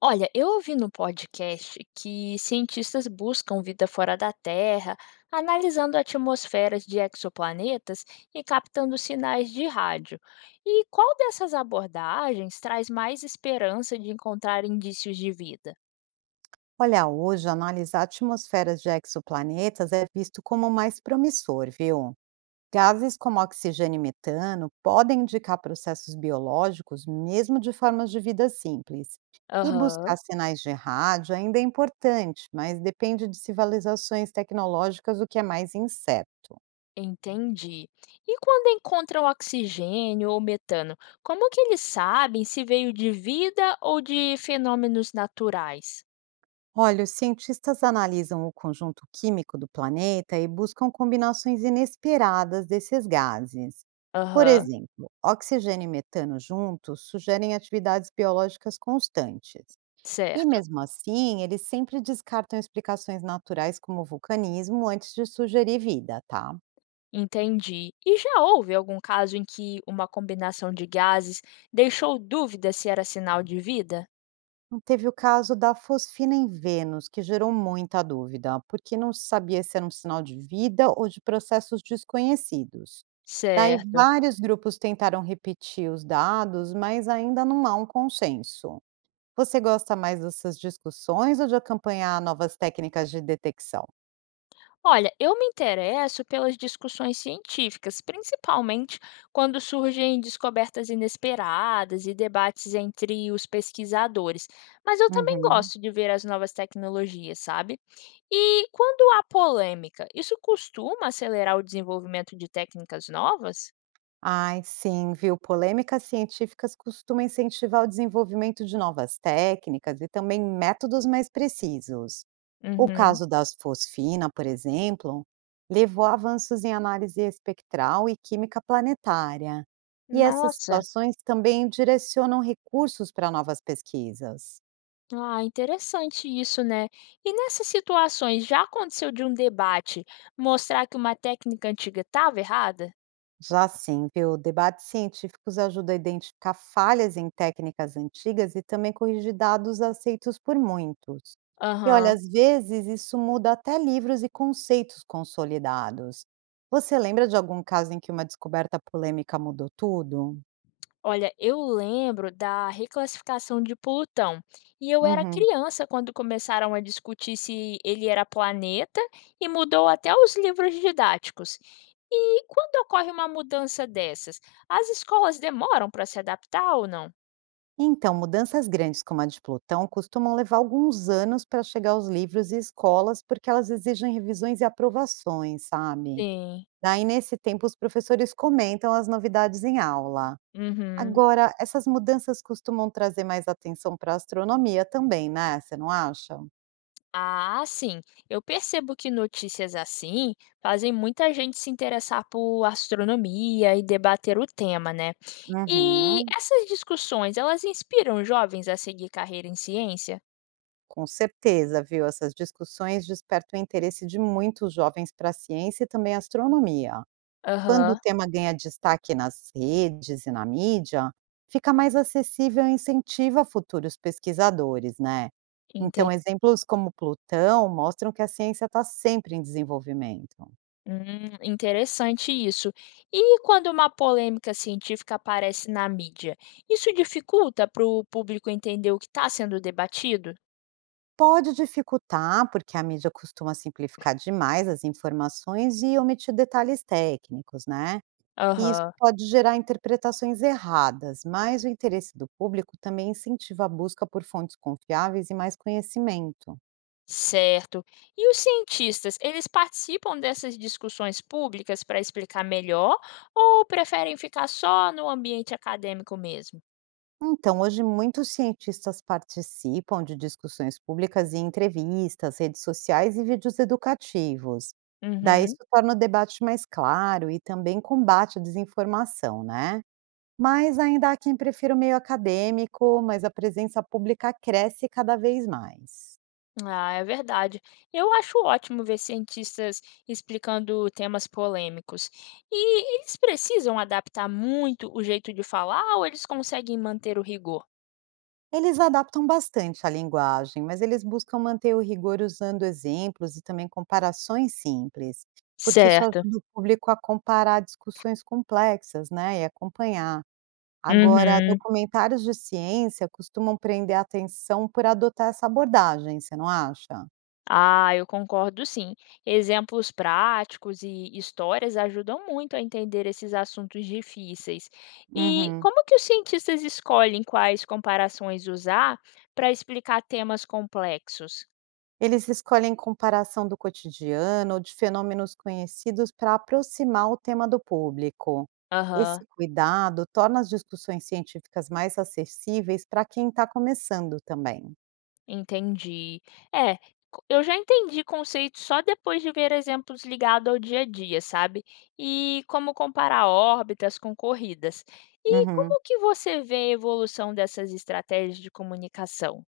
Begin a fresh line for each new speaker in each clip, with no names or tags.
Olha, eu ouvi no podcast que cientistas buscam vida fora da Terra, analisando atmosferas de exoplanetas e captando sinais de rádio. E qual dessas abordagens traz mais esperança de encontrar indícios de vida?
Olha, hoje analisar atmosferas de exoplanetas é visto como mais promissor, viu? Gases como oxigênio e metano podem indicar processos biológicos, mesmo de formas de vida simples. E buscar
Aham,
sinais de rádio ainda é importante, mas depende de civilizações tecnológicas, o que é mais incerto.
entendi. E quando encontram oxigênio ou metano, como que eles sabem se veio de vida ou de fenômenos naturais?
Olha, os cientistas analisam o conjunto químico do planeta e buscam combinações inesperadas desses gases. Por
Aham,
exemplo, oxigênio e metano juntos sugerem atividades biológicas constantes. E
certo.
mesmo assim, eles sempre descartam explicações naturais como o vulcanismo antes de sugerir vida, tá?
Entendi. E já houve algum caso em que uma combinação de gases deixou dúvida se era sinal de vida?
Teve o caso da fosfina em Vênus, que gerou muita dúvida, porque não se sabia se era um sinal de vida ou de processos desconhecidos. Daí
Certo.
vários grupos tentaram repetir os dados, mas ainda não há um consenso. Você gosta mais dessas discussões ou de acompanhar novas técnicas de detecção?
Olha, eu me interesso pelas discussões científicas, principalmente quando surgem descobertas inesperadas e debates entre os pesquisadores. Mas eu também
Uhum.
gosto de ver as novas tecnologias, sabe? E quando há polêmica, isso costuma acelerar o desenvolvimento de técnicas novas?
Ai, sim, viu? Polêmicas científicas costumam incentivar o desenvolvimento de novas técnicas e também métodos mais precisos. O
Uhum.
caso das fosfina, por exemplo, levou a avanços em análise espectral e química planetária. E essas
Nossa.
situações também direcionam recursos para novas pesquisas.
Ah, interessante isso, né? E nessas situações, já aconteceu de um debate mostrar que uma técnica antiga estava errada?
Já sim, viu? Debates científicos ajudam a identificar falhas em técnicas antigas e também corrigir dados aceitos por muitos. E olha,
Aham.
às vezes isso muda até livros e conceitos consolidados. Você lembra de algum caso em que uma descoberta polêmica mudou tudo?
Olha, eu lembro da reclassificação de Plutão. E eu era
Uhum.
criança quando começaram a discutir se ele era planeta e mudou até os livros didáticos. E quando ocorre uma mudança dessas, as escolas demoram para se adaptar ou não?
Então, mudanças grandes como a de Plutão costumam levar alguns anos para chegar aos livros e escolas, porque elas exigem revisões e aprovações, sabe?
Sim.
Daí, nesse tempo, os professores comentam as novidades em aula.
Uhum.
Agora, essas mudanças costumam trazer mais atenção para a astronomia também, né? Você não acha?
Ah, sim. Eu percebo que notícias assim fazem muita gente se interessar por astronomia e debater o tema, né? E
Uhum,
essas discussões, elas inspiram jovens a seguir carreira em ciência?
com certeza, viu? Essas discussões despertam o interesse de muitos jovens para a ciência e também a astronomia. Quando o
Aham,
tema ganha destaque nas redes e na mídia, fica mais acessível e incentiva futuros pesquisadores, né.
entendi.
Então, exemplos como Plutão mostram que a ciência está sempre em desenvolvimento.
Interessante isso. E quando uma polêmica científica aparece na mídia, isso dificulta para o público entender o que está sendo debatido?
Pode dificultar, porque a mídia costuma simplificar demais as informações e omitir detalhes técnicos, né. E isso
Aham.
pode gerar interpretações erradas, mas o interesse do público também incentiva a busca por fontes confiáveis e mais conhecimento.
Certo. E os cientistas, eles participam dessas discussões públicas para explicar melhor ou preferem ficar só no ambiente acadêmico mesmo?
Então, hoje muitos cientistas participam de discussões públicas e entrevistas, redes sociais e vídeos educativos. Daí
Uhum.
isso torna o debate mais claro e também combate a desinformação, né? Mas ainda há quem prefira o meio acadêmico, mas a presença pública cresce cada vez mais.
Ah, é verdade. Eu acho ótimo ver cientistas explicando temas polêmicos. E eles precisam adaptar muito o jeito de falar ou eles conseguem manter o rigor?
Eles adaptam bastante a linguagem, mas eles buscam manter o rigor usando exemplos e também comparações simples, porque isso
Certo.
ajuda o público a comparar discussões complexas, né, e acompanhar. Agora,
Uhum.
documentários de ciência costumam prender a atenção por adotar essa abordagem, você não acha?
Ah, eu concordo sim. Exemplos práticos e histórias ajudam muito a entender esses assuntos difíceis. E
Uhum.
como que os cientistas escolhem quais comparações usar para explicar temas complexos?
Eles escolhem comparação do cotidiano ou de fenômenos conhecidos para aproximar o tema do público.
Aham,
Esse cuidado torna as discussões científicas mais acessíveis para quem está começando também.
entendi. É, eu já entendi conceitos só depois de ver exemplos ligados ao dia a dia, sabe? E como comparar órbitas com corridas. E
Uhum.
como que você vê a evolução dessas estratégias de comunicação?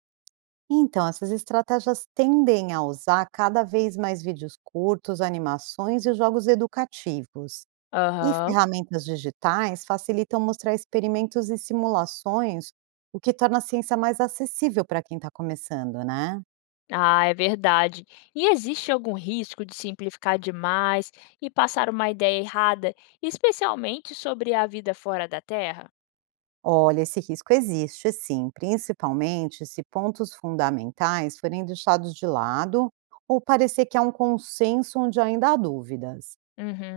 Então, essas estratégias tendem a usar cada vez mais vídeos curtos, animações e jogos educativos. E
Aham.
ferramentas digitais facilitam mostrar experimentos e simulações, o que torna a ciência mais acessível para quem está começando, né?
Ah, é verdade. E existe algum risco de simplificar demais e passar uma ideia errada, especialmente sobre a vida fora da Terra?
Olha, esse risco existe sim, principalmente se pontos fundamentais forem deixados de lado ou parecer que há um consenso onde ainda há dúvidas.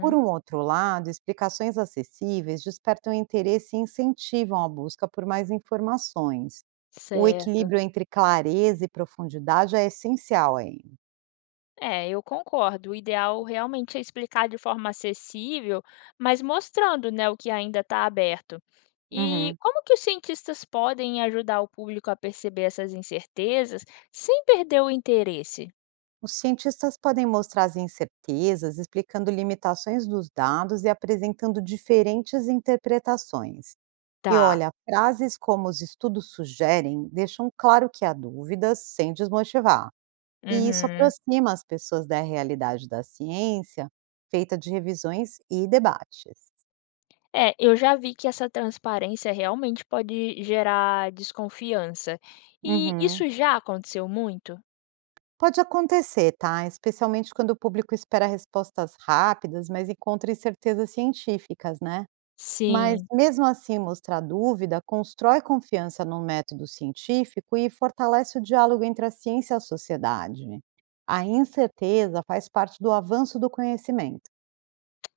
Por um outro lado, explicações acessíveis despertam interesse e incentivam a busca por mais informações. O
certo.
equilíbrio entre clareza e profundidade é essencial aí.
É, eu concordo. O ideal realmente é explicar de forma acessível, mas mostrando, né, o que ainda está aberto. E
Uhum.
como que os cientistas podem ajudar o público a perceber essas incertezas sem perder o interesse?
Os cientistas podem mostrar as incertezas, explicando limitações dos dados e apresentando diferentes interpretações. E
Tá.
olha, frases como os estudos sugerem deixam claro que há dúvidas sem desmotivar. E isso
Uhum.
aproxima as pessoas da realidade da ciência, feita de revisões e debates.
É, eu já vi que essa transparência realmente pode gerar desconfiança. E
Uhum.
isso já aconteceu muito?
Pode acontecer, tá? Especialmente quando o público espera respostas rápidas, mas encontra incertezas científicas, né? Mas,
Sim.
mesmo assim, mostrar dúvida constrói confiança no método científico e fortalece o diálogo entre a ciência e a sociedade. A incerteza faz parte do avanço do conhecimento.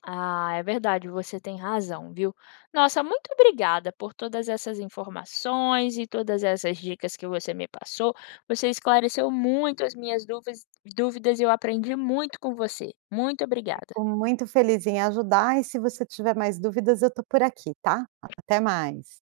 Ah, é verdade, você tem razão, viu? Nossa, muito obrigada por todas essas informações e todas essas dicas que você me passou. Você esclareceu muito as minhas dúvidas e eu aprendi muito com você. Muito obrigada.
Fico muito feliz em ajudar e se você tiver mais dúvidas, eu estou por aqui, tá? Até mais.